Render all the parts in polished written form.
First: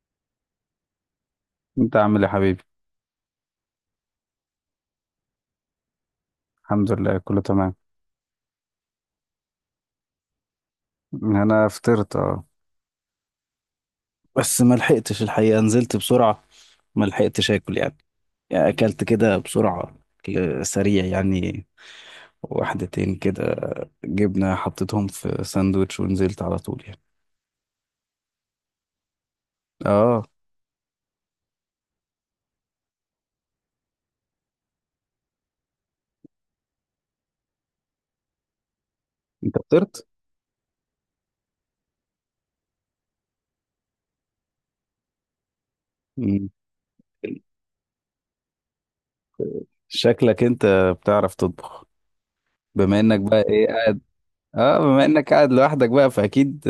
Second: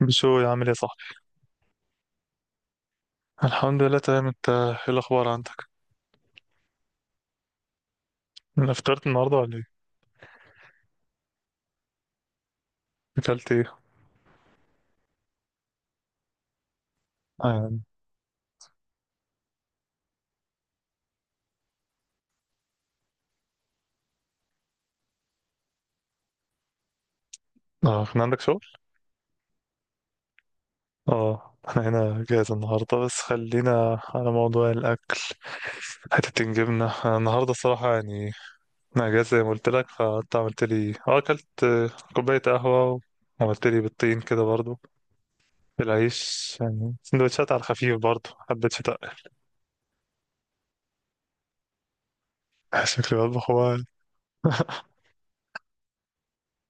بشو يا عامل يا صاحبي. انت عامل ايه يا حبيبي؟ الحمد لله تمام، انت ايه الاخبار عندك؟ الحمد لله كله تمام. انا افطرت النهارده ولا ايه؟ انا فطرت، اه. اكلت ايه؟ بس ما لحقتش الحقيقه، نزلت بسرعه. ما اه لحقتش اكل يعني. يعني. يعني اكلت كده بسرعه، أكل سريع يعني. واحدتين كده، جبنه حطيتهم في ساندوتش ونزلت على طول يعني. اه، كان عندك شغل. اه. اه احنا هنا جاهز النهارده، بس خلينا على موضوع الاكل. حتتين جبنه انا النهارده الصراحه يعني. انا جاهز زي ما انت قلت لك، فطرت؟ فانت عملت لي اه اكلت كوبايه قهوه. وعملت لي بالطين كده برضو، مم. بالعيش يعني سندوتشات على الخفيف برضو. حبيت شتاء. شكلك انت بتعرف تطبخ؟ بما شكلي انك بقى بطبخ ايه هو؟ اه بما انك قاعد لوحدك بقى فاكيد.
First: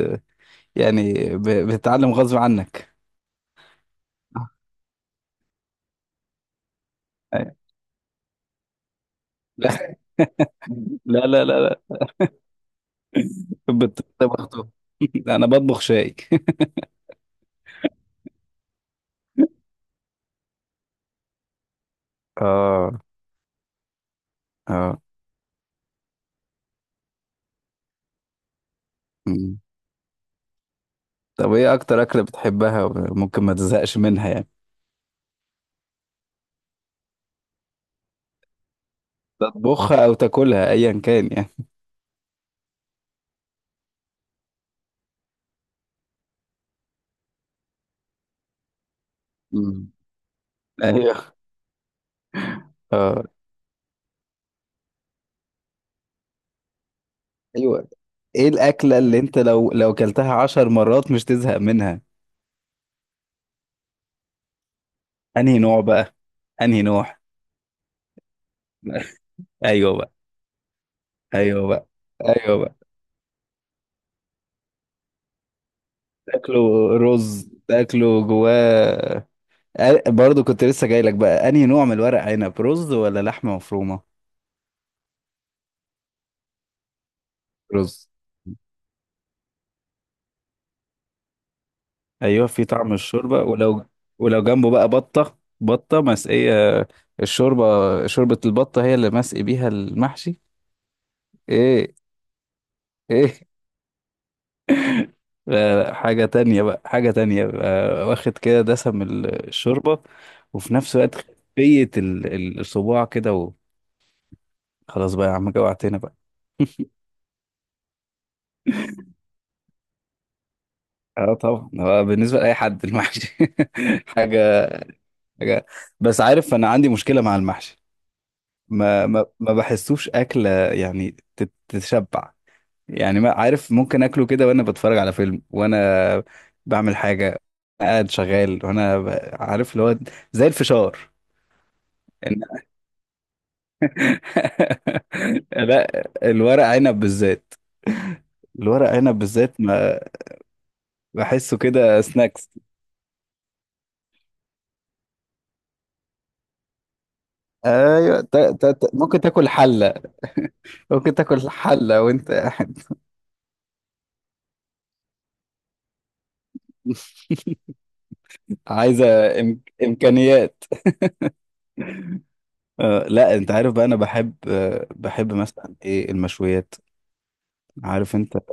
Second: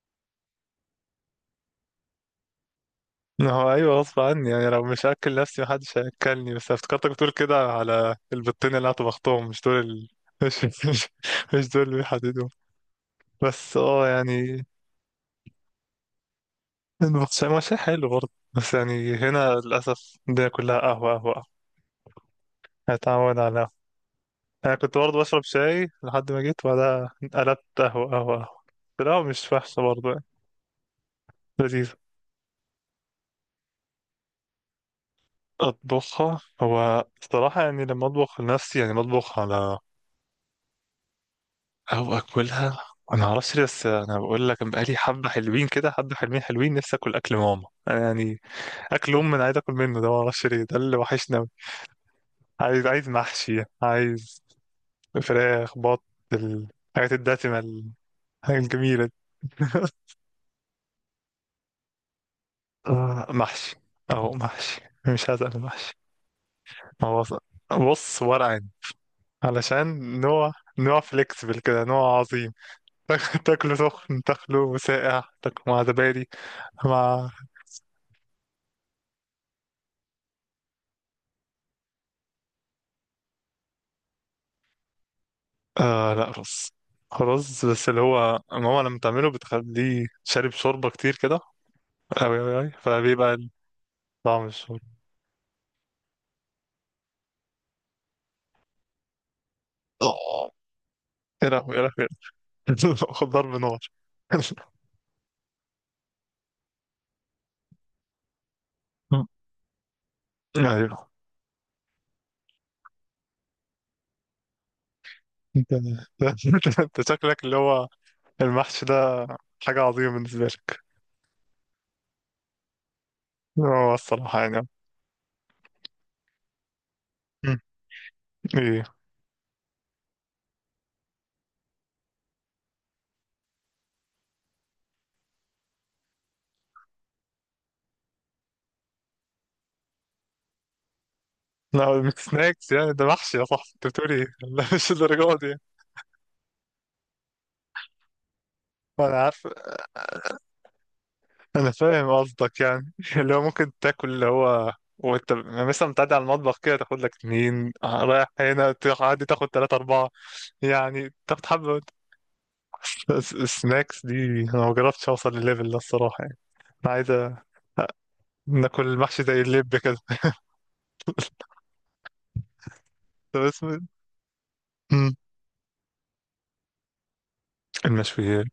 يعني بتتعلم غصب عنك. ما هو ايوه غصب عني يعني، لو مش هاكل نفسي محدش هياكلني. بس افتكرتك بتقول كده على البطين اللي هطبختهم، مش دول لا، ال... مش مش, لا، لا، مش لا. دول اللي بيحددوا. بس اه يعني بطبخته. لا انا بطبخ شاي. المحشي ما شيء حلو برضه. بس يعني هنا للاسف الدنيا كلها قهوه قهوه قهوة. اه. هتعود على قهوه. انا كنت اه. برضه بشرب شاي لحد ما جيت، وبعدها قلبت قهوه قهوه قهوه. بس القهوه مش مم. وحشه برضه يعني. طب ايه لذيذه. اكتر اكله بتحبها وممكن ما تزهقش منها يعني؟ اطبخها هو الصراحه يعني، لما اطبخ لنفسي يعني بطبخ على، تطبخها او تاكلها ايا كان يعني. او اكلها. انا معرفش ليه، بس انا بقول لك أنا بقالي حبه حلوين كده، حبه حلوين حلوين نفسي اكل ماما أنا يعني. اكل ام انا عايز اكل مم. منه ده، معرفش ليه، ده اللي ايوه. وحشني أوي. عايز اه. محشي، عايز فراخ بط، الحاجات الدسمه، ايوه. الحاجات ايه الاكله الجميله دي. اللي انت لو اكلتها 10 مرات مش تزهق منها؟ آه، محشي. او محشي. مش عايز انا انهي نوع محشي. بقى؟ انهي نوع؟ هو ص- بص ورق عنب. ايوه بقى، علشان نوع، نوع فليكسبل ايوه كده، بقى، نوع عظيم. ايوه بقى. تاكله سخن، تاكله ساقع، تاكله مع زبادي، تاكله مع. رز، تاكله جواه. برضو كنت لسه جاي لك بقى، انهي نوع من الورق عنب؟ رز ولا لحمه مفرومه؟ آه لا رز. رز بس اللي رز. هو ماما لما تعمله بتخليه شارب شوربة كتير كده. أوي ايوه أوي في أوي طعم فبيبقى الشوربه ولو، طعم جنبه بقى الشوربة. بطه مسقيه. الشوربه. شوربه البطه هي اللي مسقي بيها المحشي. آه، يا لهوي يا ايه؟ لهوي. خد ايه؟ ضرب نار. لا، لا، حاجه تانية بقى، حاجه تانية بقى، واخد كده دسم الشوربه وفي نفس أيوه. الوقت خفيه الصباع كده. وخلاص بقى يا عم، أنت جوعتنا بقى. أنت أنت شكلك اللي هو المحشي ده حاجة عظيمة بالنسبة لك. اه طبعا، هو بالنسبه لاي حد المحشي. هو الصراحة يعني. حاجه حاجه. بس عارف، انا عندي مشكله مع مم. المحشي. إيه؟ ما بحسوش اكله، يعني تتشبع. يعني ما عارف، ممكن اكله كده وانا بتفرج على فيلم وانا بعمل حاجه، قاعد شغال عارف اللي هو، زي الفشار. لا مش إن- سناكس يعني، ده محشي يا صاحبي، أنت بتقول إيه؟ لا مش الدرجة دي. لا، الورق عنب بالذات، الورق عنب أنا عارف. بالذات ما بحسه انا كده فاهم سناكس. قصدك يعني، اللي هو ممكن تاكل اللي هو، وانت يعني مثلا بتعدي على المطبخ كده تاخد لك اتنين، آه، ايوه، رايح هنا ممكن تعدي تاكل تاخد تلاتة حله، أربعة، يعني ممكن تاخد تاكل حبة. حله وانت قاعد. س- سناكس دي. أنا ما جربتش أوصل للليفل ده الصراحة يعني. أنا عايز أ- ناكل عايزه، المحشي زي إم- اللب كده. امكانيات. لا طب انت اسمه عارف إيه؟ بقى، انا بحب آه مم. بحب مثلا ايه المشويات. عارف انت. المشويات.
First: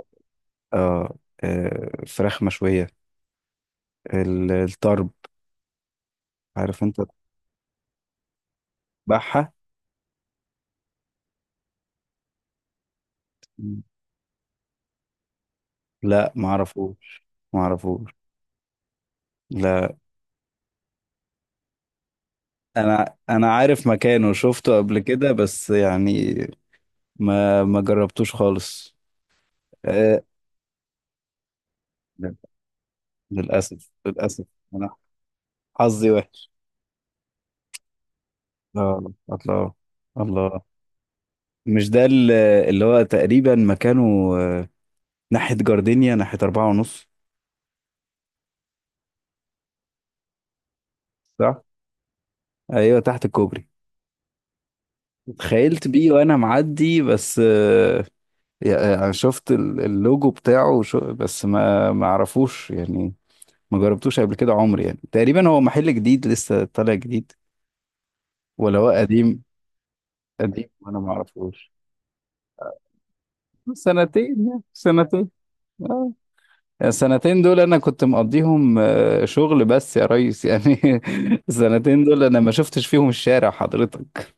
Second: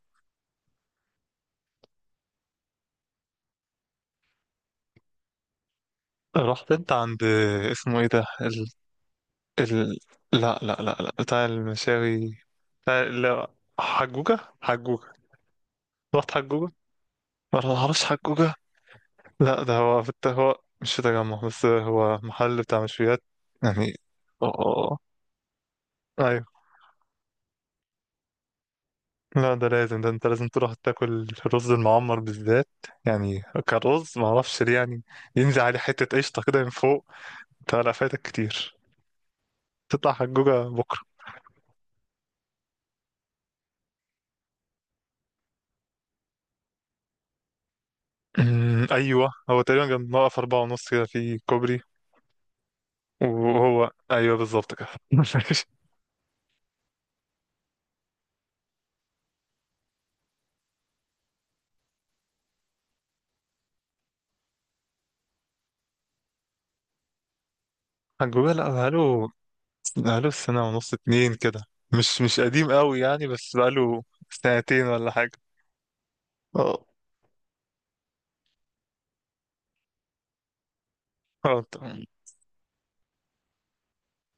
آه فراخ مشوية، الطرب. رحت عارف أنت انت. عند، اسمه إيه ده ال... تذبحها. ال... لا لا لا لا بتاع المشاوي، بتاع لا، حجوجة حجوجة. رحت لا حجوجة؟ معرفوش، ما اعرفش معرفوش. حجوجة. لا ده لا، هو في الت... هو مش في تجمع، بس هو محل بتاع انا مشويات انا عارف يعني. مكانه، شفته اه قبل كده بس يعني ايوه. ما جربتوش خالص. لا ده لازم، ده آه انت لازم تروح تاكل الرز المعمر لا، بالذات يعني. للاسف، كرز ما للاسف. اعرفش ليه انا يعني، ينزل عليه حتة حظي قشطة وحش. كده من فوق. انت لا فايتك كتير. لا، الله، تطلع الله، الله، حجوجة بكرة. مش ده، اللي هو تقريبا مكانه، آه، ناحية جاردينيا، ناحية أربعة ونص. أمم، ايوه هو تقريبا جنب موقف أربعة ونص كده في صح؟ كوبري. أيوة، تحت الكوبري. وهو ايوه بالظبط كده. اتخيلت بيه وأنا معدي بس، يعني أنا شفت اللوجو بتاعه وشو بس ما أعرفوش يعني. ما جربتوش قبل كده عمري يعني، تقريبا هو محل جديد لسه طالع جديد حجوجة لا ولا هو بقاله، قديم؟ بقاله سنة قديم ونص وأنا ما اتنين كده. أعرفوش. مش قديم قوي يعني، بس بقاله سنتين يعني، سنتين ولا سنتين. حاجة. اه، اه. السنتين دول انا كنت مقضيهم، شغل بس يا ريس يعني. اه السنتين طبعاً. دول انا ما شفتش فيهم الشارع حضرتك.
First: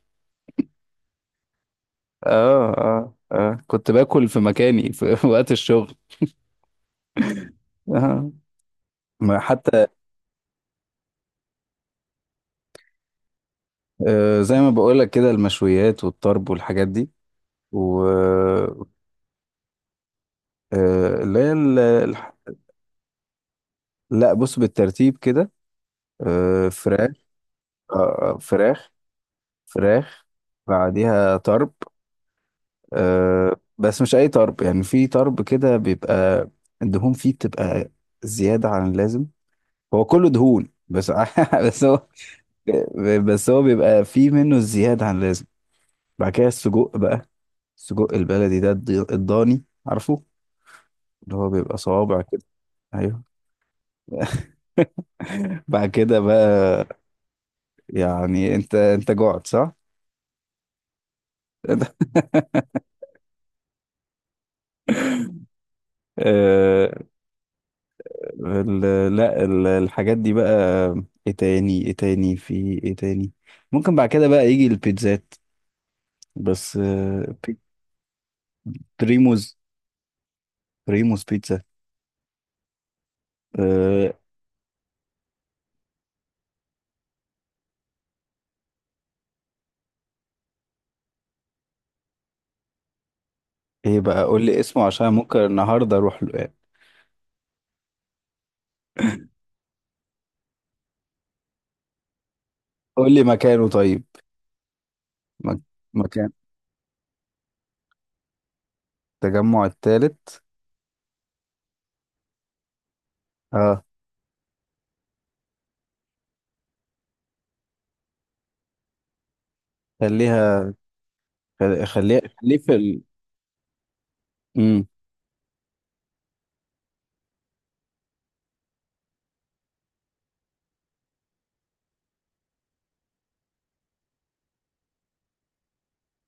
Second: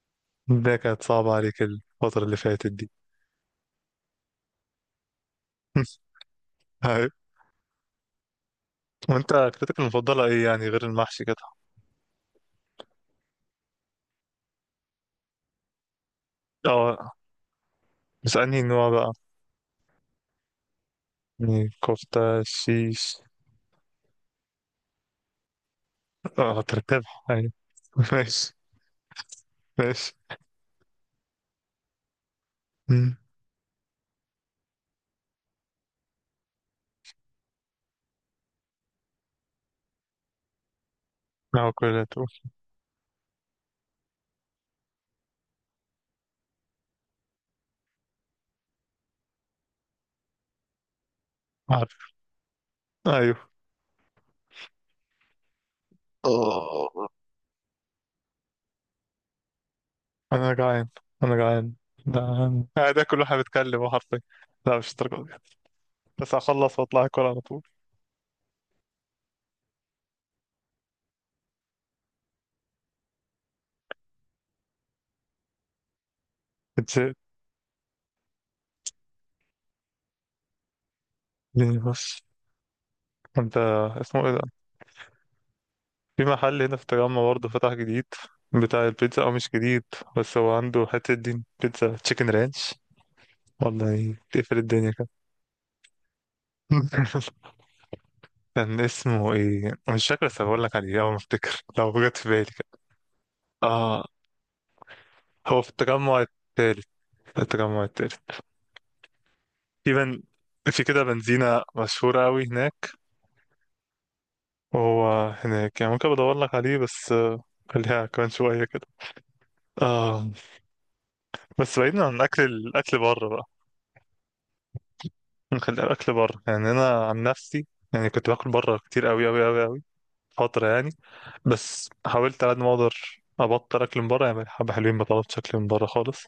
ده كانت صعبة عليك الفترة اللي فاتت اه، دي. اه، اه، كنت باكل في مكاني في وقت الشغل. هاي. آه. وانت ما اكلتك حتى، المفضلة ايه يعني غير المحشي كده؟ زي ما بقول لك كده المشويات والطرب والحاجات دي. اه و، بس انهي نوع بقى؟ اللي هي، يعني كفتة شيش؟ لا بص بالترتيب كده. اه فراخ. ترتبح يعني. آه آه، ماشي. فراخ ماشي. فراخ. بعديها طرب. مم. بس مش اي طرب يعني، في طرب كده بيبقى الدهون فيه بتبقى زيادة عن اللازم، هو كله دهون بس. بس معقولة. هو بس هو بيبقى فيه منه زيادة عن اللازم. بعد كده السجق بقى، السجق البلدي ده الضاني، عارفه، اللي هو بيبقى عارف. صوابع كده. ايوه. ايوه. بعد كده بقى، اه. يعني انت جعت صح؟ انا جعان، انا جعان. جعان. آه، ده انا قاعد اكل واحنا بنتكلم حرفيا. لا مش الدرجة دي. بس هخلص آه، واطلع اكل على طول. لا الحاجات دي بقى. ايه تاني ايه تاني في ايه تاني؟ ممكن بعد كده بقى يجي البيتزات. بس، اتزهقت بريموز بريموز بيتزا. يعني. بس انت، آه، اسمه ايه ده، في محل هنا في التجمع برضه فتح جديد بتاع البيتزا، او مش جديد. بس هو عنده حتة دين بيتزا تشيكن رانش ايه والله بقى قول تقفل لي اسمه الدنيا كده. عشان ممكن النهارده اروح له يعني. كان اسمه ايه مش فاكر، بس هقول لك عليه اول ما افتكر لو جت في بالي كده. قول لي مكانه طيب. اه. مك- هو في التجمع مكان، التالت، التجمع التالت التجمع الثالث. تقريبا. في كده بنزينة مشهورة أوي هناك، اه، وهو هناك يعني، ممكن بدور لك عليه بس آه، خليها كمان شوية كده. آه خليها بس خل- بعيدا خليها عن اكل خليه في الاكل ال... بره بقى، مم. نخلي الاكل بره يعني. انا عن نفسي يعني كنت باكل بره كتير قوي قوي قوي قوي فتره يعني. بس حاولت على قد ما اقدر ابطل اكل من بره، يعني بقالي حبه حلوين بطلت اكل من بره خالص.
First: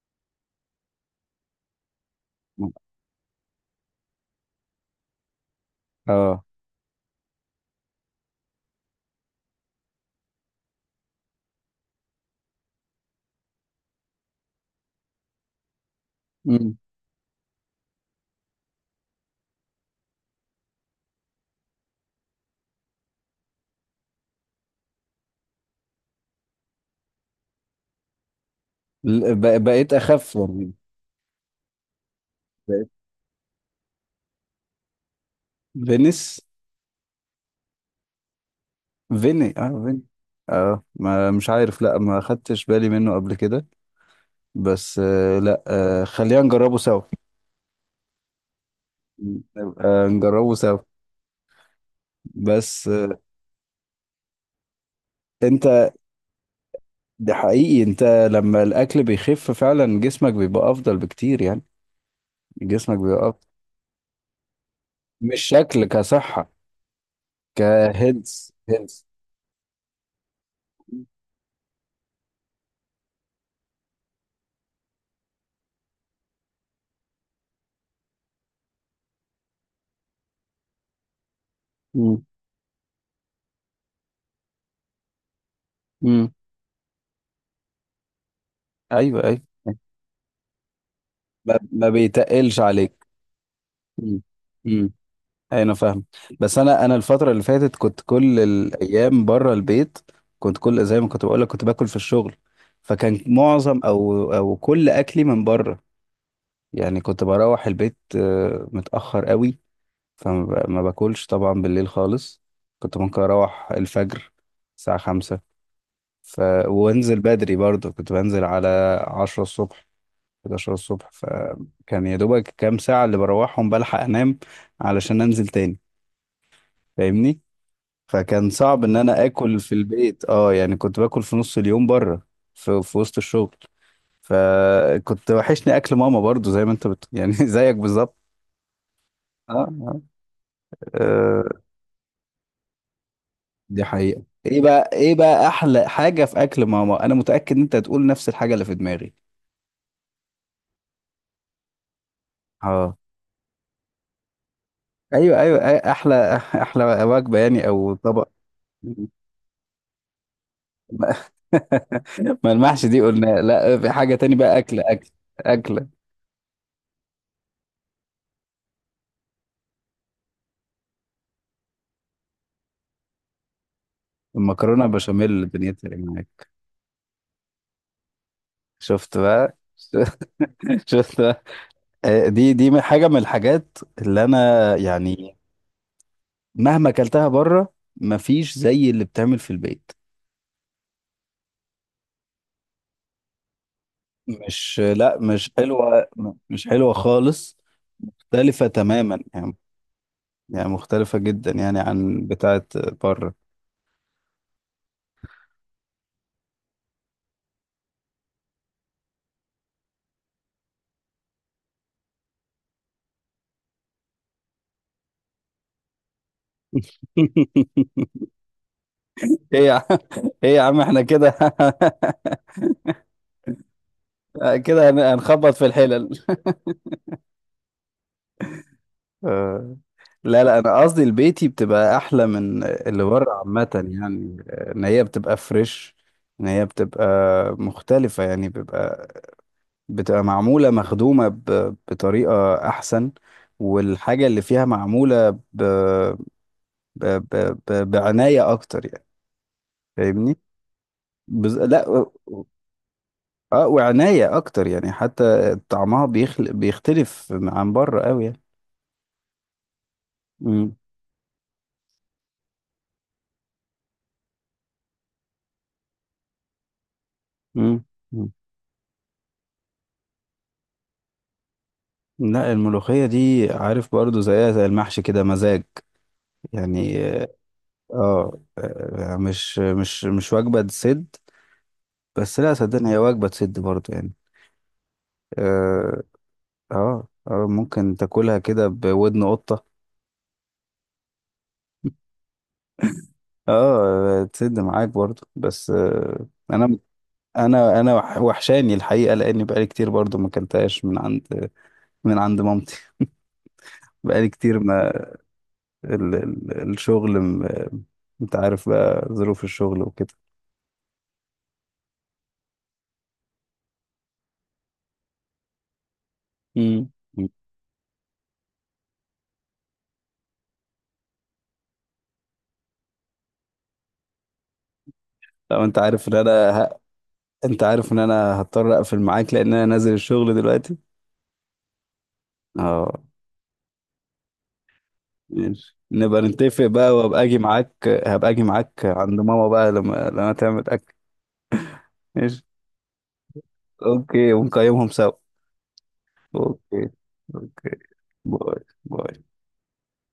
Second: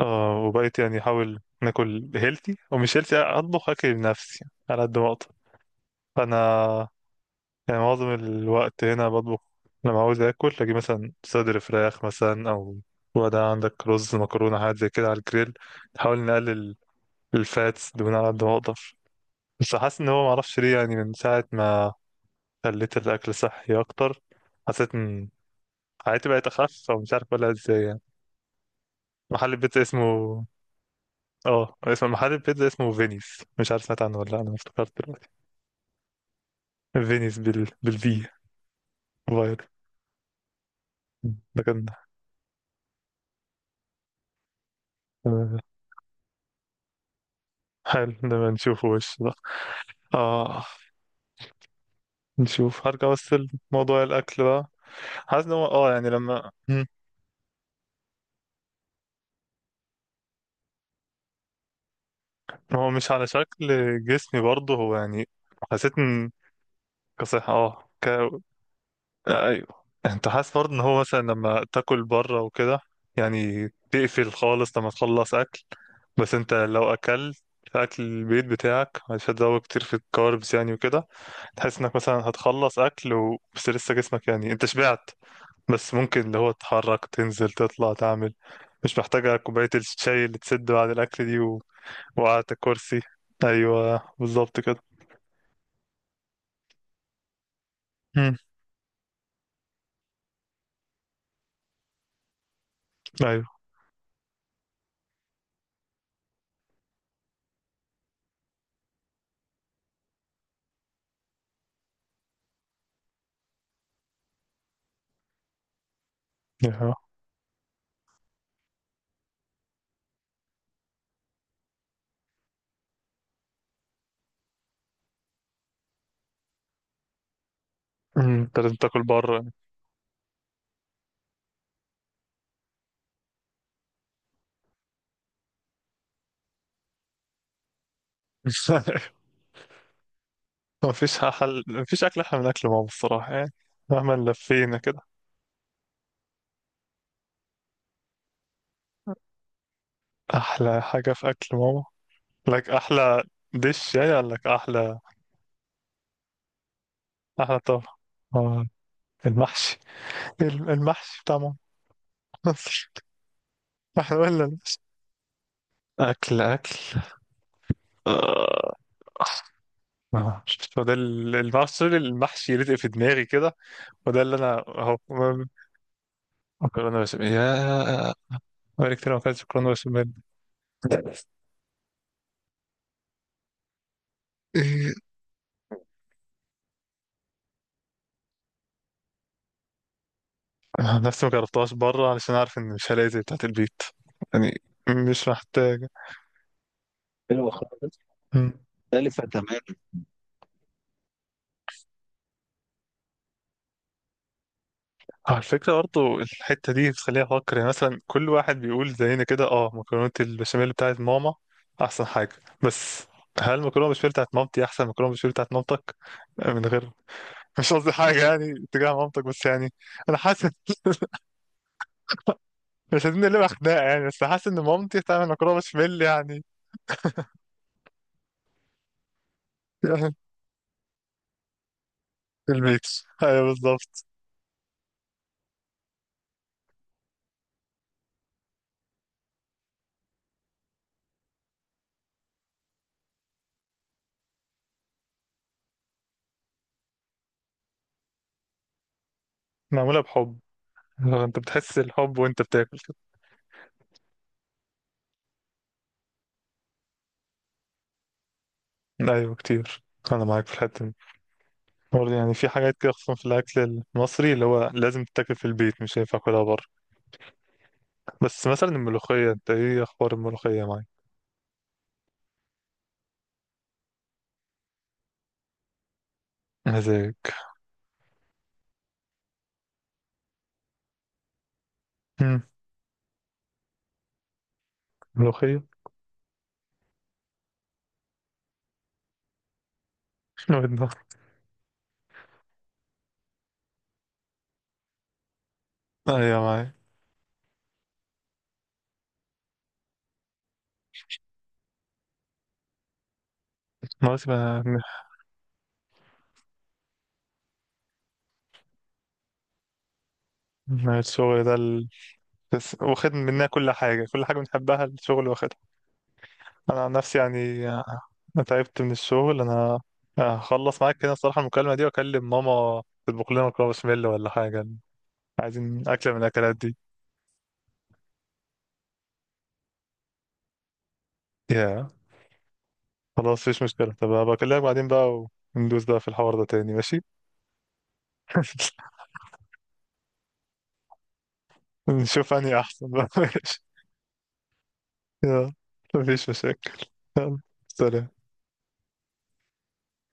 آه وبقيت يعني احاول ناكل هيلثي، ومش هيلثي اطبخ اكل بنفسي على قد ما اقدر. فانا اه. يعني معظم الوقت هنا بطبخ. لما عاوز اكل اجي مثلا صدر فراخ مثلا، او وده عندك رز مكرونه حاجات زي كده على الجريل. نحاول نقلل مم. الفاتس دهون على قد ما اقدر. بس حاسس ان هو معرفش ليه يعني، من ساعة ما خليت الاكل صحي اكتر حسيت ان حياتي بقت اخف، او مش عارف اقولها ازاي يعني. محل البيتزا بقيت اسمه، اخف يعني. اه اسم محل البيتزا بقيت. اسمه فينيس، مش عارف سمعت عنه ولا لا، انا افتكرت دلوقتي. فينيس. فينيس، بال بالفي فاير. فيني. اه، ما مش ده عارف، كان لا ما خدتش بالي منه قبل كده. بس، آه، لا، خلينا نجربه سوا. حلو لما نشوفه وش ده. نبقى نجربه اه. سوا. نشوف. بس هرجع آه بس لموضوع الاكل بقى. حاسس ان هو انت، اه يعني لما. مم. ده حقيقي انت. لما الاكل بيخف فعلا جسمك بيبقى افضل بكتير يعني. هو جسمك مش على بيبقى افضل. شكل جسمي برضه هو يعني، مش شكل، حسيت كصحة. كصحة اه ك... آه، هيلث. ايوه. انت حاسس برضه ان هو مثلا لما تاكل بره وكده، يعني تقفل خالص لما تخلص اكل. بس انت لو اكلت اكل البيت بتاعك مش هتزود كتير في الكاربس يعني وكده، تحس انك مثلا هتخلص اكل و... بس لسه جسمك يعني انت شبعت، بس ممكن اللي هو تتحرك تنزل تطلع تعمل، مش ايوه، محتاجة ايوه. كوباية الشاي اللي تسد بعد الاكل دي ما, و... ما وقعدت بيتقلش الكرسي. عليك. ايوه امم. بالظبط كده. امم. انا فاهم. بس انا الفتره اللي فاتت كنت مم. كل الايام بره البيت. كنت كل زي ما كنت بقول لك كنت باكل في الشغل، فكان ايوه. معظم او كل اكلي من بره. يعني كنت بروح البيت متاخر قوي. ما باكلش طبعا بالليل خالص. كنت ممكن اروح الفجر، الساعه 5 ف... يا. وانزل بدري برضه، كنت بنزل على 10 الصبح، 11 الصبح. فكان يا دوبك كام ساعة اللي بروحهم بلحق أنام علشان أنزل تاني. فاهمني؟ مم. فكان انت لازم صعب إن تاكل أنا بره. آكل في البيت. يعني كنت باكل في نص اليوم بره، في وسط الشغل. فكنت وحشني أكل ماما برضو، زي ما أنت يعني زيك بالظبط. أه، أه. مفيش آه، حل، مفيش أكل أحلى من أكل ماما الصراحة يعني. دي مهما حقيقة. لفينا كده إيه بقى أحلى حاجة في أكل ماما؟ أنا متأكد إن أنت هتقول نفس الحاجة اللي في دماغي. أحلى حاجة في أكل ماما. لك أه، أحلى دش يعني قال لك أحلى. أيوه، أيوه، أيوة، أحلى وجبة أحلى يعني طبق أو طبق. آه، المحشي، ما المحشي بتاع ماما. ما المحشي دي قلنا، لا في حاجة احنا تاني قلنا بقى. المحشي. أكل أكل آه، آه، شفت، هو ده ال- المحشي، المحشي يلزق في دماغي كده وده اللي أنا المكرونة أهو. بشاميل، دنيتي إيه معاك؟ مكرونة بشاميل يا، بقالي كتير شفت ما أكلتش بقى. مكرونة بشاميل. شفت بقى. دي حاجة من الحاجات اللي أنا، يعني، مهما أكلتها بره، مفيش زي اللي بتعمل في البيت. أنا نفسي ما جربتهاش بره علشان عارف ان مش هلاقي زي بتاعت البيت يعني. مش لا، مش مش محتاجة. حلوة. مش حلوة حلوة خالص. خالص. مم. مختلفة تماما مختلفة يعني، تماما. مختلفة جدا يعني عن بتاعة بره. على فكرة برضه الحتة دي بتخليني أفكر يعني، مثلا كل واحد بيقول زينا كده، اه مكرونة البشاميل بتاعت ماما أحسن حاجة. بس هل مكرونة بشاميل بتاعت مامتي أحسن مكرونة بشاميل بتاعت مامتك؟ من غير، مش قصدي حاجة يعني تجاه مامتك، بس ايه يعني يا عم، أنا حاسس احنا كده. مش عايزين نقلبها خناقة يعني، بس حاسس إن كده مامتي بتعمل هنخبط مكرونة في بشاميل الحلل. يعني. آه. لا، لا، انا قصدي البيتي بتبقى احلى من البيت. اللي بره أيوه عامه بالظبط. يعني. ان هي بتبقى فريش، ان هي بتبقى مختلفه يعني. بتبقى معموله، مخدومه بطريقه احسن، والحاجه اللي فيها معموله بعنايه اكتر يعني. معمولة بحب. فاهمني؟ آه، انت بتحس لا، الحب وانت بتاكل كده. اه، وعنايه اكتر يعني، حتى طعمها بيختلف عن بره قوي يعني. ايوه كتير، انا معاك في الحتة دي. برضه يعني في حاجات كده خصوصا في الاكل المصري اللي هو لازم تتاكل في البيت، مش هينفع اكلها بره. امم. بس مثلا الملوخية، انت ايه اخبار الملوخية معاك؟ لا، الملوخية دي عارف برضو زيها زي المحشي كده، مزاج يعني. مزاج. اه. مش وجبة تسد. بس مم، لا، صدقني هي وجبة تسد برضو يعني. ملوخية. اه، اه. ممكن تاكلها كده بودن قطة. ودنا. اه تسد معاك برضو بس. ايوه معاك. انا انا وحشاني الحقيقة، لاني بقالي كتير برضو ما اكلتهاش من عند، مامتي. خلاص بقالي كتير، بقى ما ال ال الشغل انت عارف بقى ظروف الشغل وكده. الشغل ده ال... بس واخد مننا كل حاجة، كل حاجة بنحبها الشغل واخد. انا مم. عن نفسي يعني آه، انا تعبت من الشغل انا. آه، هخلص معاك كده الصراحه المكالمه دي واكلم ماما تطبخ لنا مكرونه بشاميل ولا حاجه. لو انت عايزين عارف اكله ان من الاكلات انا دي. ه... انت عارف ان انا هضطر اقفل معاك لان انا نازل الشغل دلوقتي. يا اه. خلاص مفيش مشكله، طب هبقى اكلمك بعدين بقى، ماشي، وندوس بقى في نبقى الحوار ده نتفق تاني بقى ماشي. وابقى اجي معاك. هبقى اجي معاك عند ماما بقى، لما تعمل اكل. نشوف ماشي. اني احسن بقى. ماشي. اوكي، ونقيمهم سوا. يا. مفيش مشاكل. اوكي. يلا. اوكي. سلام. باي. باي.